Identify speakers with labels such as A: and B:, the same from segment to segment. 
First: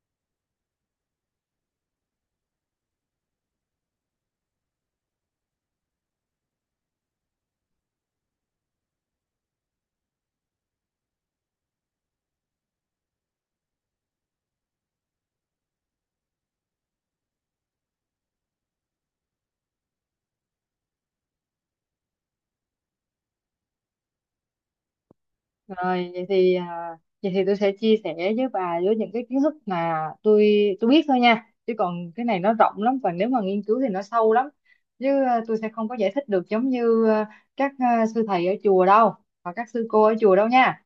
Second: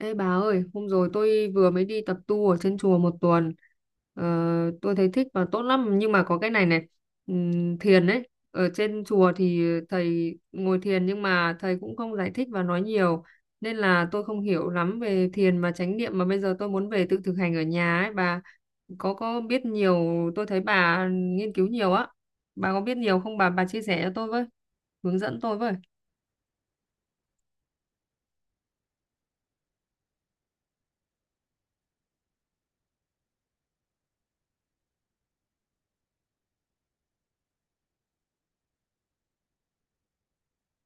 A: Ê bà ơi, hôm rồi tôi vừa mới đi tập tu ở trên chùa một tuần. Ờ, tôi thấy thích và tốt lắm, nhưng mà có cái này này, thiền ấy. Ở trên chùa thì thầy ngồi thiền nhưng mà thầy cũng không giải thích và nói nhiều, nên là tôi không hiểu lắm về thiền và chánh niệm, mà bây giờ tôi muốn về tự thực hành ở nhà ấy. Bà có biết nhiều, tôi thấy bà nghiên cứu nhiều á. Bà có biết nhiều không bà chia sẻ cho tôi với, hướng dẫn tôi với.
B: Rồi vậy thì vậy thì tôi sẽ chia sẻ với bà với những cái kiến thức mà tôi tôi biết thôi nha. Chứ còn cái này nó rộng lắm, và nếu mà nghiên cứu thì nó sâu lắm. Chứ tôi sẽ không có giải thích được giống như sư thầy ở chùa đâu và các sư cô ở chùa đâu nha.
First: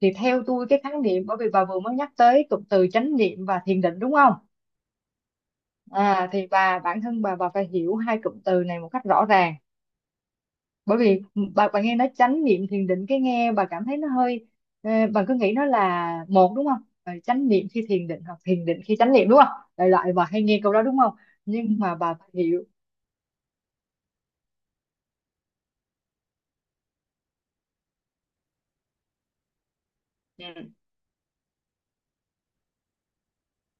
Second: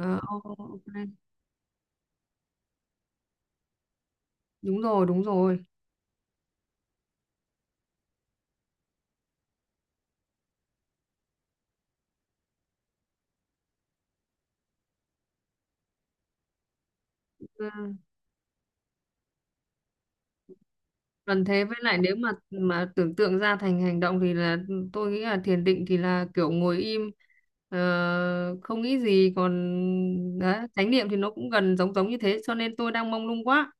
B: Thì theo
A: ok,
B: tôi cái khái
A: ok.
B: niệm, bởi vì bà vừa mới nhắc tới cụm từ chánh niệm và thiền định, đúng không?
A: Đúng rồi, đúng rồi.
B: Thì bà, bản thân bà phải hiểu hai cụm từ này một cách rõ ràng, bởi vì bà nghe nó chánh niệm thiền định, cái nghe bà cảm thấy nó hơi bà cứ nghĩ nó là một, đúng không? Ờ, chánh niệm khi thiền định hoặc thiền định khi chánh niệm, đúng không, đại loại bà hay nghe câu đó, đúng không?
A: Còn thế, với
B: Nhưng mà
A: lại
B: bà
A: nếu
B: phải
A: mà
B: hiểu.
A: mà tưởng tượng ra thành hành động thì là tôi nghĩ là thiền định thì là kiểu ngồi im, ờ, không nghĩ gì, còn
B: Ừ.
A: đấy, chánh niệm thì nó cũng gần giống giống như thế, cho nên tôi đang mông lung quá.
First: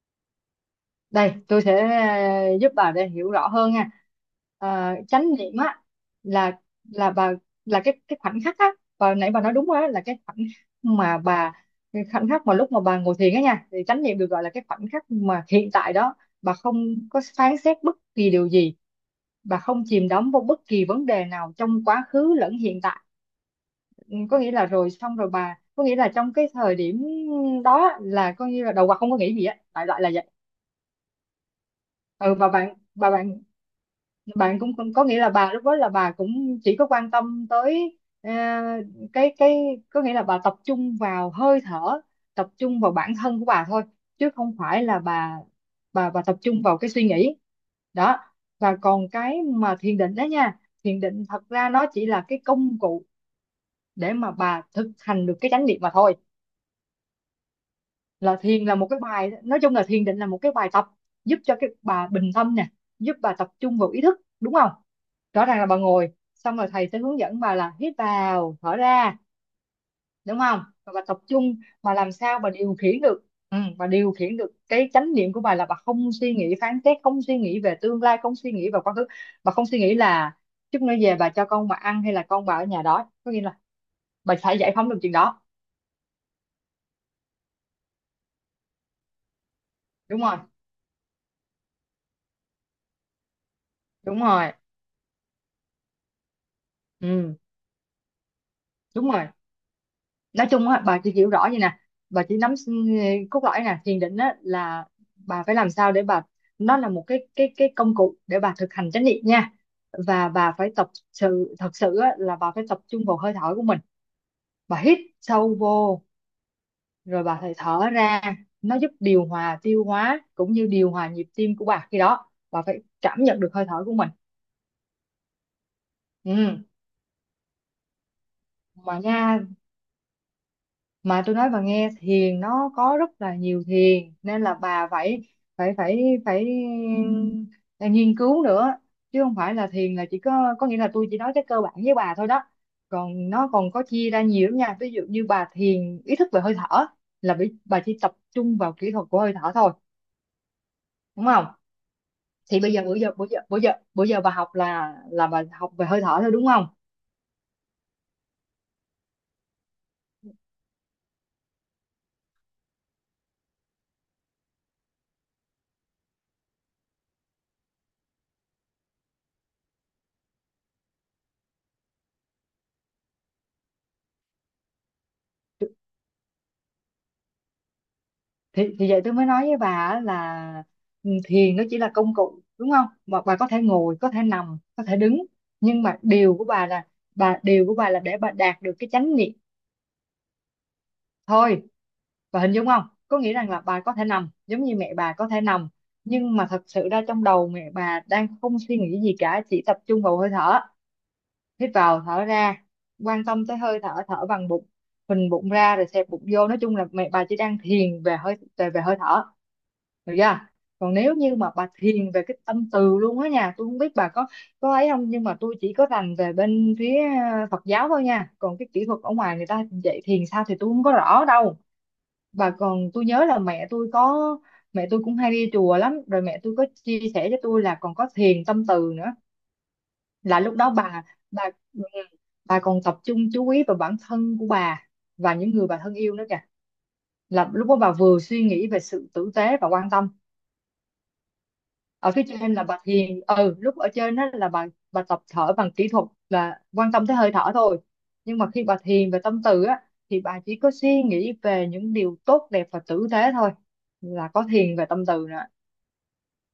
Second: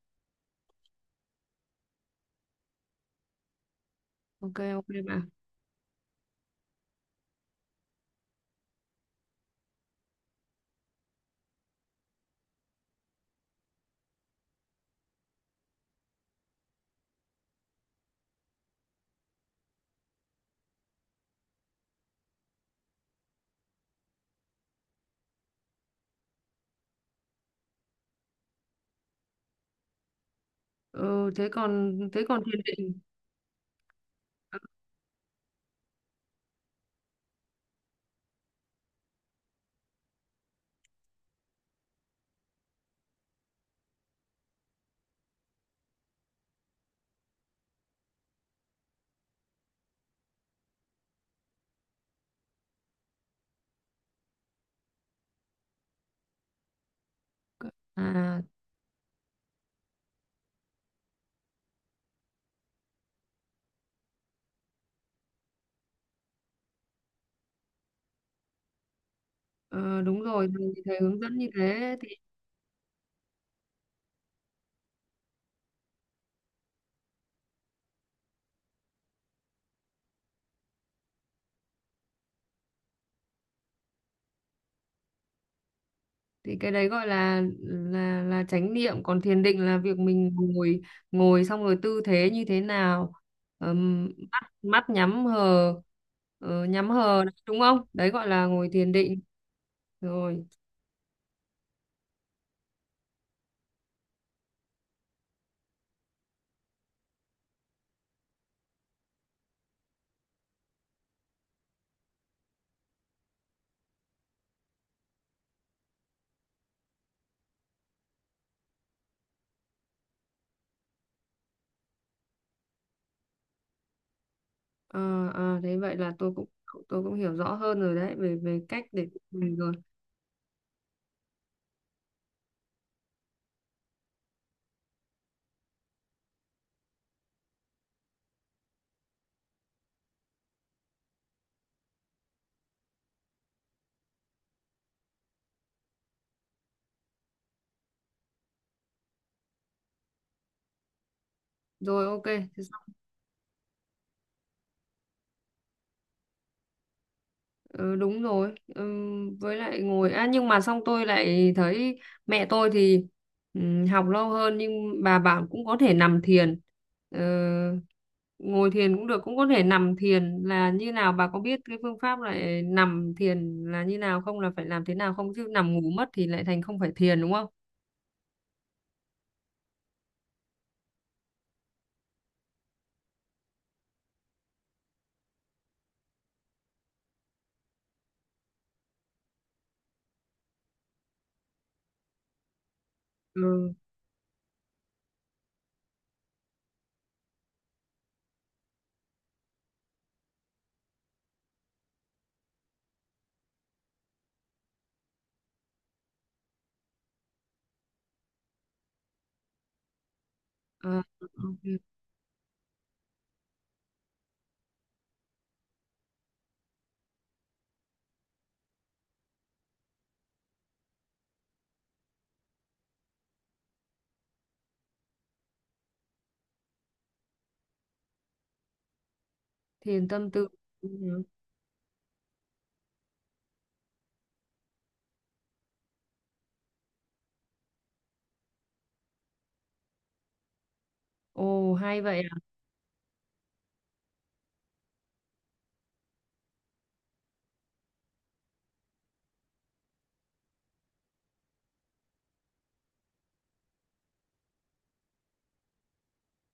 B: Đây tôi sẽ giúp bà để hiểu rõ hơn nha.
A: Ok ok
B: Chánh
A: bạn.
B: niệm á, là là bà là cái khoảnh khắc á, và nãy bà nói đúng rồi á, là cái khoảnh khắc mà cái khoảnh khắc mà lúc mà bà ngồi thiền á nha, thì chánh niệm được gọi là cái khoảnh khắc mà hiện tại đó bà không có phán xét bất kỳ điều gì, bà không chìm đắm vào bất kỳ vấn đề nào trong quá khứ lẫn hiện tại. Ừ, có nghĩa là rồi xong rồi bà có nghĩa là trong cái thời điểm đó là coi như là đầu óc không có nghĩ gì á, đại loại là vậy.
A: Ừ, thế còn thế
B: Ừ,
A: còn thiền định.
B: và bạn bạn cũng cũng có nghĩa là bà lúc đó là bà cũng chỉ có quan tâm tới ờ, cái có nghĩa là bà tập trung vào hơi thở, tập trung vào bản thân của bà thôi, chứ không phải là bà tập trung vào cái suy nghĩ đó. Và còn cái mà thiền định đó nha, thiền định thật ra nó chỉ là cái công cụ để mà bà thực hành được cái chánh niệm mà thôi. Là
A: À,
B: thiền là một cái bài, nói chung là thiền định là một cái bài tập giúp cho cái bà bình tâm nè, giúp bà tập trung vào ý thức, đúng không? Rõ ràng là bà ngồi xong rồi thầy sẽ hướng dẫn bà là hít vào thở ra,
A: ờ, đúng
B: đúng
A: rồi
B: không,
A: thầy,
B: và
A: thầy
B: bà tập
A: hướng dẫn như
B: trung, mà
A: thế.
B: làm sao bà điều khiển được. Ừ, bà điều khiển được cái chánh niệm của bà là bà không suy nghĩ phán xét, không suy nghĩ về tương lai, không suy nghĩ về quá khứ, bà không suy nghĩ là chút nữa về bà cho con bà ăn hay là con bà ở nhà đó, có nghĩa là bà phải giải phóng được chuyện đó.
A: Thì cái đấy gọi là chánh niệm, còn thiền định là việc
B: Đúng
A: mình
B: rồi,
A: ngồi, ngồi xong rồi tư thế như thế nào,
B: đúng
A: mắt
B: rồi,
A: mắt nhắm hờ, nhắm hờ đấy,
B: ừ,
A: đúng không, đấy gọi là ngồi thiền
B: đúng
A: định.
B: rồi.
A: Rồi.
B: Nói chung á, bà chỉ hiểu rõ vậy nè, bà chỉ nắm cốt lõi nè. Thiền định á là bà phải làm sao để bà, nó là một cái cái công cụ để bà thực hành chánh niệm nha. Và bà phải tập sự thật sự á, là bà phải tập trung vào hơi thở của mình, bà hít sâu vô rồi bà phải thở ra, nó giúp điều hòa tiêu hóa cũng như điều hòa nhịp tim của bà, khi đó bà phải cảm nhận được hơi thở của mình.
A: À, à, thế vậy là tôi cũng
B: Ừ.
A: tôi cũng hiểu rõ hơn rồi đấy về về cách
B: Mà
A: để
B: nha,
A: mình. Rồi,
B: mà tôi nói bà nghe, thiền nó có rất là nhiều thiền, nên là bà phải phải phải phải ừ, nghiên cứu nữa, chứ không phải là thiền là chỉ có nghĩa là tôi chỉ nói cái cơ bản với bà thôi đó. Còn nó còn có chia ra nhiều lắm nha, ví dụ như bà thiền ý thức về hơi thở là bà chỉ tập trung vào kỹ thuật của hơi thở thôi, đúng không?
A: rồi, ok.
B: Thì
A: Thế.
B: bây giờ bữa giờ bà học là bà học về hơi thở thôi, đúng không?
A: Ừ, đúng rồi, với lại ngồi, nhưng mà xong tôi lại thấy mẹ tôi thì học lâu hơn nhưng bà bảo cũng có thể nằm thiền. Ờ, ngồi thiền cũng được, cũng có thể nằm thiền là như nào, bà có biết cái phương pháp lại nằm thiền là như nào không, là phải làm thế nào không, chứ nằm ngủ mất thì lại thành không phải thiền, đúng không?
B: Thì vậy tôi mới nói với bà á là ừ, thiền nó chỉ là công cụ, đúng không, mà bà có thể ngồi, có thể nằm, có thể đứng, nhưng mà điều của bà là điều của bà là để bà đạt được cái chánh niệm thôi. Bà hình dung không, có nghĩa rằng là
A: Ừ.
B: bà có thể nằm, giống như mẹ bà có thể nằm, nhưng mà thật sự ra trong đầu mẹ bà đang không suy nghĩ gì cả, chỉ tập trung vào hơi thở, hít vào thở ra, quan tâm tới hơi thở, thở bằng bụng, phình bụng ra rồi xẹp bụng vô, nói chung là mẹ bà chỉ đang thiền về về hơi thở. Được chưa? Còn
A: à,
B: nếu như mà
A: ok.
B: bà thiền về cái tâm từ luôn á nha, tôi không biết bà có ấy không, nhưng mà tôi chỉ có rành về bên phía Phật giáo thôi nha. Còn cái kỹ thuật ở ngoài người ta dạy thiền sao thì tôi không có rõ đâu. Bà còn Tôi nhớ là mẹ tôi có, mẹ tôi cũng hay đi chùa lắm, rồi mẹ tôi có chia sẻ cho tôi là còn có thiền tâm từ nữa.
A: Thiền tâm
B: Là
A: tư.
B: lúc đó
A: Ừ.
B: bà ừ, bà còn tập trung chú ý vào bản thân của bà và những người bà thân yêu nữa kìa. Là lúc đó bà vừa suy nghĩ về sự tử tế và quan tâm
A: Ồ hay
B: ở
A: vậy
B: phía
A: à,
B: trên, là bà thiền ừ lúc ở trên đó là bà tập thở bằng kỹ thuật là quan tâm tới hơi thở thôi, nhưng mà khi bà thiền về tâm từ á, thì bà chỉ có suy nghĩ về những điều tốt đẹp và tử tế thôi, là có thiền về tâm từ nữa.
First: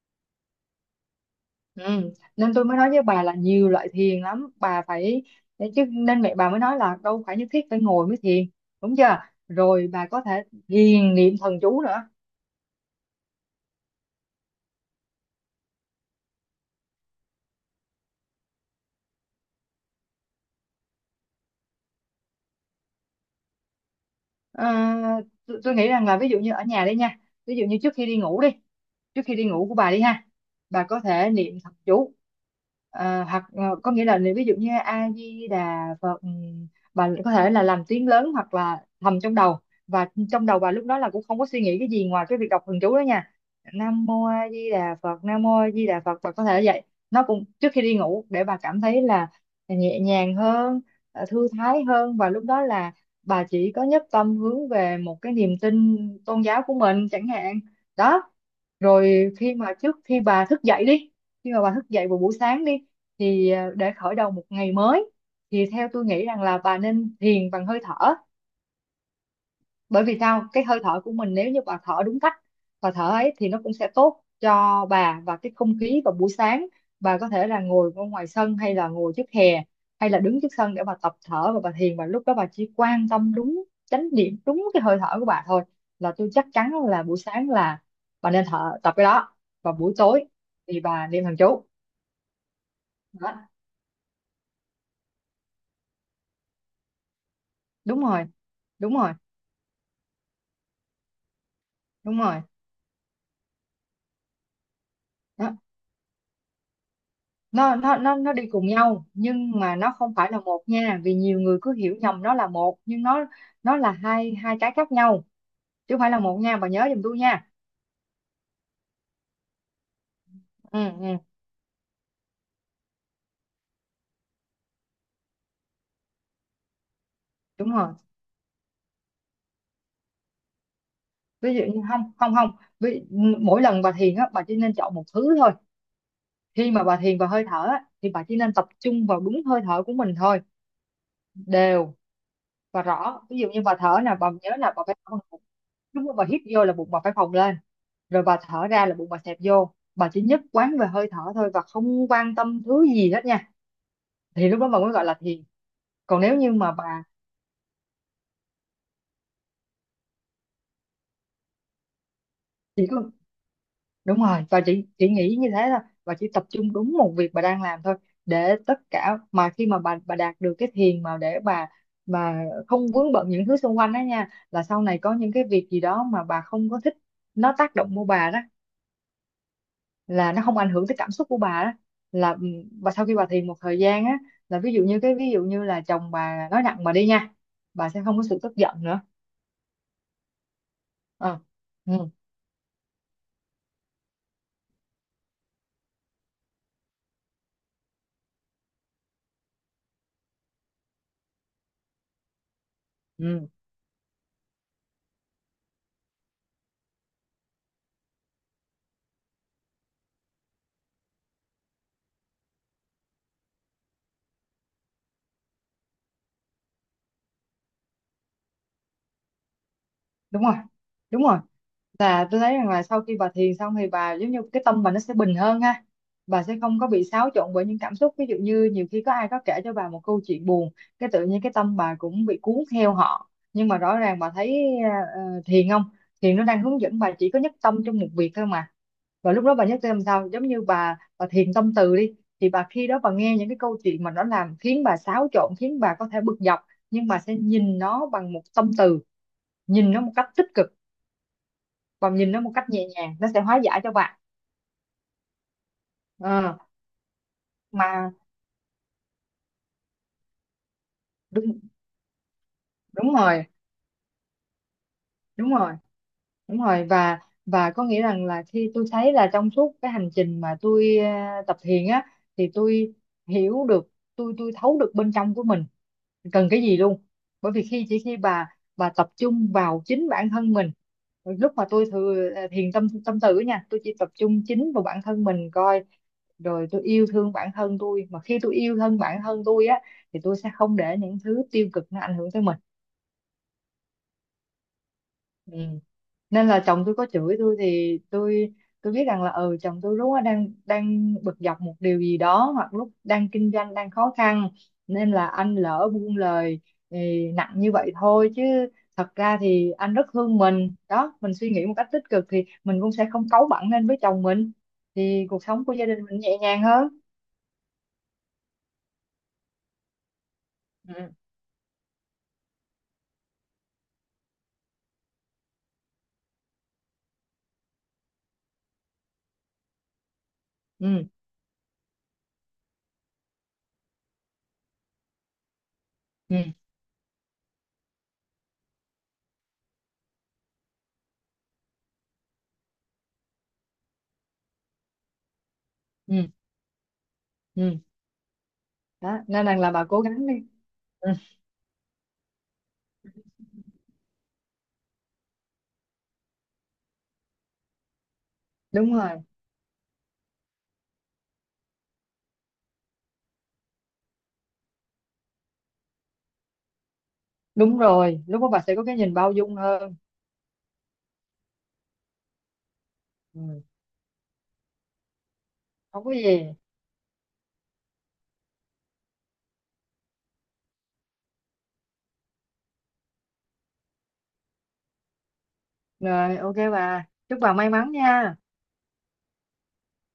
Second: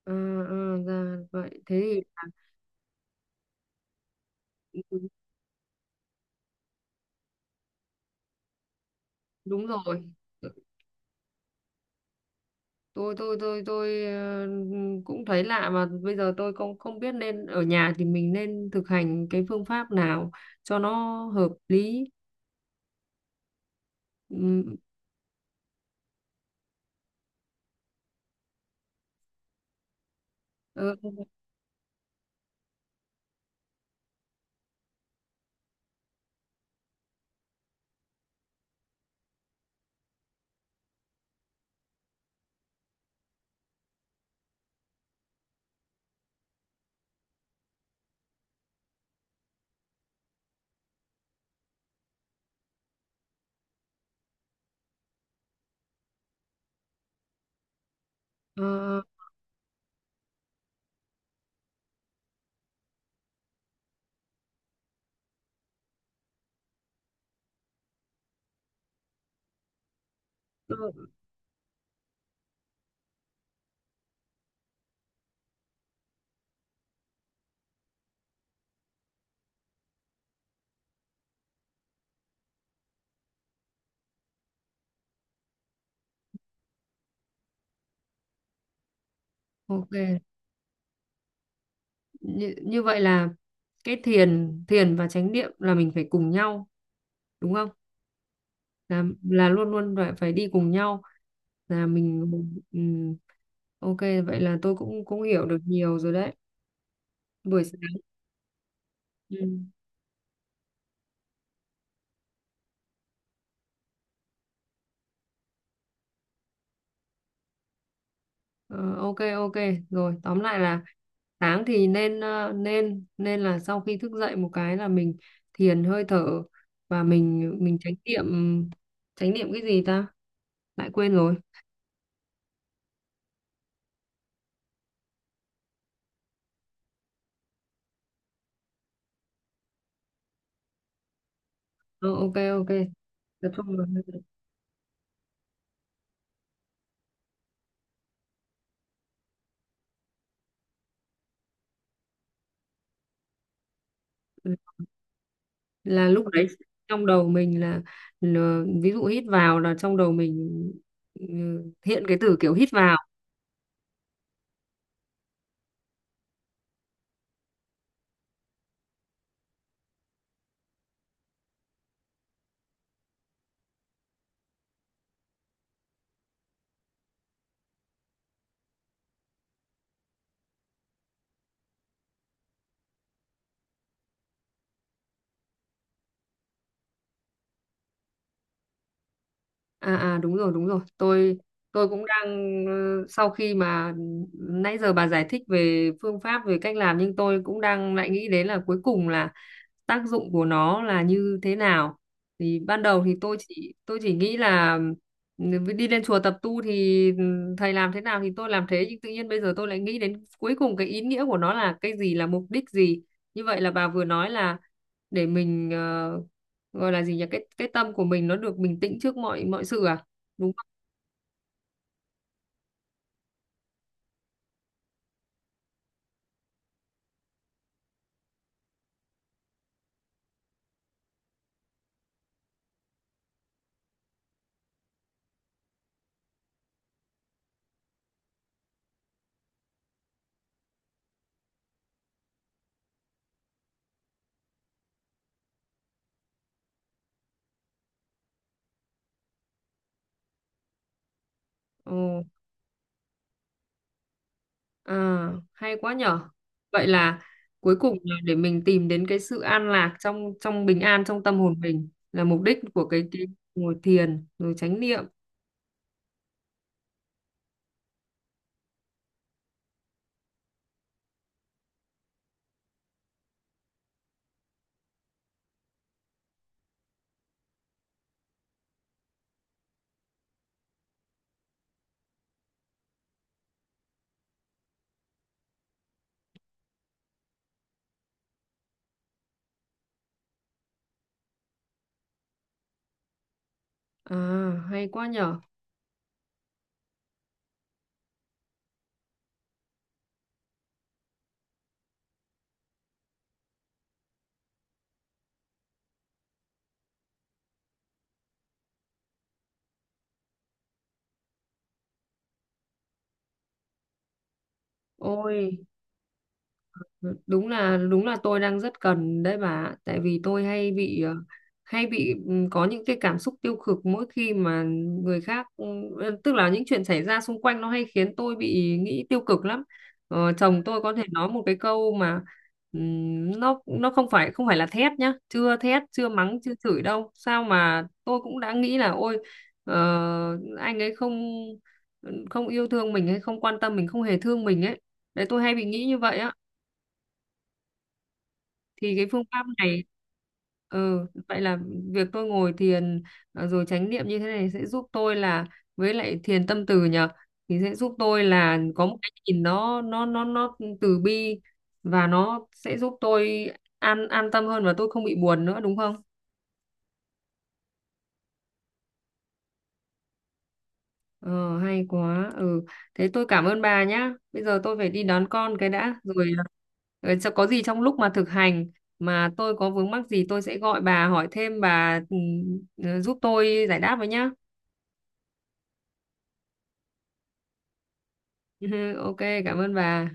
A: à, à ra vậy. Thế thì
B: Ừ. Nên tôi mới nói với bà là nhiều loại thiền lắm, bà phải, chứ nên mẹ bà mới nói là đâu phải nhất thiết phải ngồi mới thiền, đúng chưa?
A: đúng
B: Rồi
A: rồi.
B: bà có thể thiền niệm thần chú nữa.
A: Tôi cũng thấy lạ, mà bây giờ tôi không không biết nên ở nhà thì mình nên thực hành cái phương pháp nào cho nó hợp lý. Ừm,
B: À, tôi nghĩ rằng là ví dụ như ở nhà đi nha, ví dụ như trước khi đi ngủ đi, trước khi đi ngủ của bà đi ha, bà
A: ờ,
B: có thể niệm thập chú, hoặc có nghĩa là niệm ví dụ như A Di Đà Phật, bà có thể là làm tiếng lớn hoặc là thầm trong đầu, và trong đầu bà lúc đó là cũng không có suy nghĩ cái gì ngoài cái việc đọc thần chú đó nha. Nam mô A Di Đà Phật, Nam mô A Di Đà Phật, bà có thể vậy. Nó cũng trước khi đi ngủ để bà cảm thấy là nhẹ nhàng hơn, thư thái hơn, và lúc đó là bà chỉ có nhất tâm hướng về một cái niềm tin tôn giáo của mình chẳng hạn, đó.
A: ờ,
B: Rồi khi mà trước khi bà thức dậy đi, khi mà bà thức dậy vào buổi sáng đi, thì để khởi đầu một ngày mới, thì theo tôi nghĩ rằng là bà nên thiền bằng hơi thở, bởi vì sao, cái hơi
A: ờ,
B: thở của mình nếu như bà thở đúng cách và thở ấy thì nó cũng sẽ tốt cho bà, và cái không khí vào buổi sáng bà có thể là ngồi ở ngoài sân hay là ngồi trước hè hay là đứng trước sân để bà tập thở và bà thiền, và lúc đó bà chỉ quan tâm đúng chánh niệm, đúng cái hơi thở của bà thôi. Là tôi chắc chắn là buổi sáng là bà nên thở tập cái đó, và
A: ok
B: buổi tối thì bà niệm thần chú
A: Như vậy là
B: đó.
A: cái thiền thiền và chánh niệm là mình phải cùng nhau, đúng không,
B: Đúng rồi, đúng
A: là
B: rồi,
A: là luôn luôn phải phải đi cùng nhau, là mình.
B: đúng rồi,
A: Ừm, ok, vậy là tôi cũng cũng hiểu
B: đó.
A: được nhiều rồi đấy. Buổi
B: nó
A: sáng.
B: nó nó nó đi cùng nhau,
A: Ừ.
B: nhưng mà nó không phải là một nha, vì nhiều người cứ hiểu nhầm nó là một, nhưng nó là hai hai cái khác nhau, chứ không phải là một nha, bà nhớ giùm tôi nha.
A: Ờ, ok ok, rồi, tóm lại là
B: Ừ
A: sáng thì nên ờ, nên nên là sau khi thức dậy một cái là mình thiền hơi thở, và mình
B: đúng
A: mình chánh
B: rồi.
A: niệm. Chánh niệm cái gì ta, lại quên rồi.
B: Ví dụ như không không không ví, mỗi lần bà thiền á bà chỉ nên chọn một thứ thôi. Khi mà bà thiền vào hơi thở á, thì bà chỉ nên tập trung vào đúng hơi thở của mình thôi, đều
A: Ờ, ok ok,
B: và rõ. Ví dụ
A: tập
B: như bà
A: trung vào
B: thở
A: hơi
B: là
A: thở.
B: bà nhớ là bà phải, đúng rồi, bà hít vô là bụng bà phải phồng lên, rồi bà thở ra là bụng bà xẹp vô, bà chỉ nhất quán về hơi thở thôi và không quan tâm thứ gì hết nha, thì
A: Ừ,
B: lúc đó bà mới gọi là thiền.
A: là
B: Còn
A: lúc
B: nếu
A: đấy
B: như mà bà
A: trong đầu mình là, ví dụ hít vào là trong đầu mình ừ, hiện cái từ kiểu hít
B: chỉ
A: vào.
B: có, đúng rồi, bà chỉ nghĩ như thế thôi, bà chỉ tập trung đúng một việc bà đang làm thôi, để tất cả mà khi mà bà đạt được cái thiền mà để bà không vướng bận những thứ xung quanh đó nha, là sau này có những cái việc gì đó mà bà không có thích, nó tác động vô bà đó, là nó không ảnh hưởng tới cảm xúc của bà đó. Là ừ, bà sau khi bà thiền một thời gian á, là ví dụ như là chồng bà nói nặng bà đi nha, bà sẽ không có sự tức giận nữa.
A: À, đúng rồi, đúng rồi. tôi
B: Ờ,
A: tôi cũng
B: ừ,
A: đang, sau khi mà nãy giờ bà giải thích về phương pháp, về cách làm, nhưng tôi cũng đang lại nghĩ đến là cuối cùng là tác dụng của nó là như thế nào. Thì ban đầu thì tôi
B: ừ,
A: chỉ tôi chỉ nghĩ là ừ, đi lên chùa tập tu thì thầy làm thế nào thì tôi làm thế, nhưng tự nhiên bây giờ tôi lại nghĩ đến cuối cùng cái ý nghĩa của nó là cái gì, là mục đích gì. Như vậy là bà vừa nói là để mình, gọi là gì nhỉ, cái tâm của mình nó được bình tĩnh trước mọi mọi sự à,
B: đúng
A: đúng
B: rồi,
A: không?
B: đúng rồi. Là tôi thấy rằng là sau khi bà thiền xong thì bà giống như cái tâm bà nó sẽ bình hơn ha, bà sẽ không có bị xáo trộn bởi những cảm xúc. Ví dụ như nhiều khi có ai có kể cho bà một câu chuyện buồn, cái tự nhiên cái tâm bà cũng bị cuốn theo họ, nhưng mà rõ ràng bà thấy thiền không, thiền nó đang hướng dẫn bà chỉ có nhất tâm trong một việc thôi mà. Và lúc đó bà nhắc xem sao, giống như bà thiền tâm từ đi, thì khi đó bà nghe những cái câu chuyện mà nó làm khiến bà xáo trộn, khiến bà có thể bực dọc, nhưng bà sẽ nhìn nó bằng một tâm từ, nhìn nó một cách tích cực và
A: Ồ,
B: nhìn nó một cách nhẹ nhàng, nó sẽ hóa giải cho bạn.
A: à hay quá nhở.
B: Ờ,
A: Vậy là cuối cùng
B: mà
A: là để mình tìm đến cái sự an lạc, trong trong bình an trong tâm hồn
B: đúng
A: mình là mục đích của cái,
B: đúng
A: cái
B: rồi,
A: ngồi thiền rồi chánh niệm.
B: đúng rồi, đúng rồi. Và có nghĩa rằng là khi tôi thấy là trong suốt cái hành trình mà tôi tập thiền á, thì tôi hiểu được, tôi thấu được bên trong của mình cần cái gì luôn. Bởi vì khi chỉ khi bà tập trung vào chính bản thân mình, lúc mà tôi thừa thiền tâm tâm tử nha, tôi chỉ tập trung chính vào bản thân mình coi, rồi tôi yêu thương bản thân tôi, mà khi tôi yêu thương bản thân tôi á thì tôi sẽ không để những thứ tiêu cực nó ảnh hưởng tới mình.
A: À hay quá nhở.
B: Ừ. Nên là chồng tôi có chửi tôi thì tôi biết rằng là ừ chồng tôi lúc đó đang đang bực dọc một điều gì đó, hoặc lúc đang kinh doanh đang khó khăn, nên là anh lỡ buông lời thì nặng như vậy thôi, chứ thật ra thì anh rất thương mình đó, mình suy nghĩ một cách tích cực thì mình cũng sẽ không cáu bẳn lên với chồng mình, thì cuộc sống
A: Ôi
B: của gia đình mình nhẹ nhàng hơn.
A: đúng là tôi đang rất cần đấy bà. Tại vì tôi hay bị,
B: ừ
A: hay bị, có những cái cảm xúc tiêu cực mỗi khi mà người khác, tức là những chuyện xảy ra xung quanh nó hay khiến tôi bị nghĩ tiêu cực lắm. Chồng tôi có thể
B: ừ
A: nói một cái câu mà, nó không phải là thét nhá, chưa thét, chưa mắng,
B: ừ
A: chưa chửi đâu, sao mà tôi cũng đã nghĩ là ôi, ờ, anh ấy không không yêu thương mình, hay không quan tâm mình, không hề thương mình ấy. Đấy tôi hay bị nghĩ như vậy
B: ừ
A: á.
B: ừ.
A: Thì cái
B: Đó
A: phương pháp
B: nên rằng là
A: này,
B: bà cố gắng đi.
A: ừ,
B: ừ,
A: vậy là việc tôi ngồi thiền, rồi chánh niệm như thế này sẽ giúp tôi là, với lại thiền tâm từ nhờ, thì sẽ giúp tôi là có
B: Đúng
A: một cái
B: rồi,
A: nhìn nó từ bi, và nó sẽ giúp tôi an tâm hơn và tôi không bị buồn nữa, đúng không?
B: đúng rồi, lúc đó bà sẽ có cái nhìn bao dung hơn.
A: Ờ, hay quá. Ừ, thế tôi
B: Ừ.
A: cảm ơn bà nhá. Bây giờ tôi phải đi đón con cái đã.
B: Không có
A: Rồi,
B: gì.
A: rồi, có gì trong lúc mà thực hành mà tôi có vướng mắc gì tôi sẽ gọi bà hỏi thêm, bà giúp tôi giải đáp với nhá.
B: Rồi ok, bà chúc bà may mắn nha.
A: Ok, cảm ơn bà.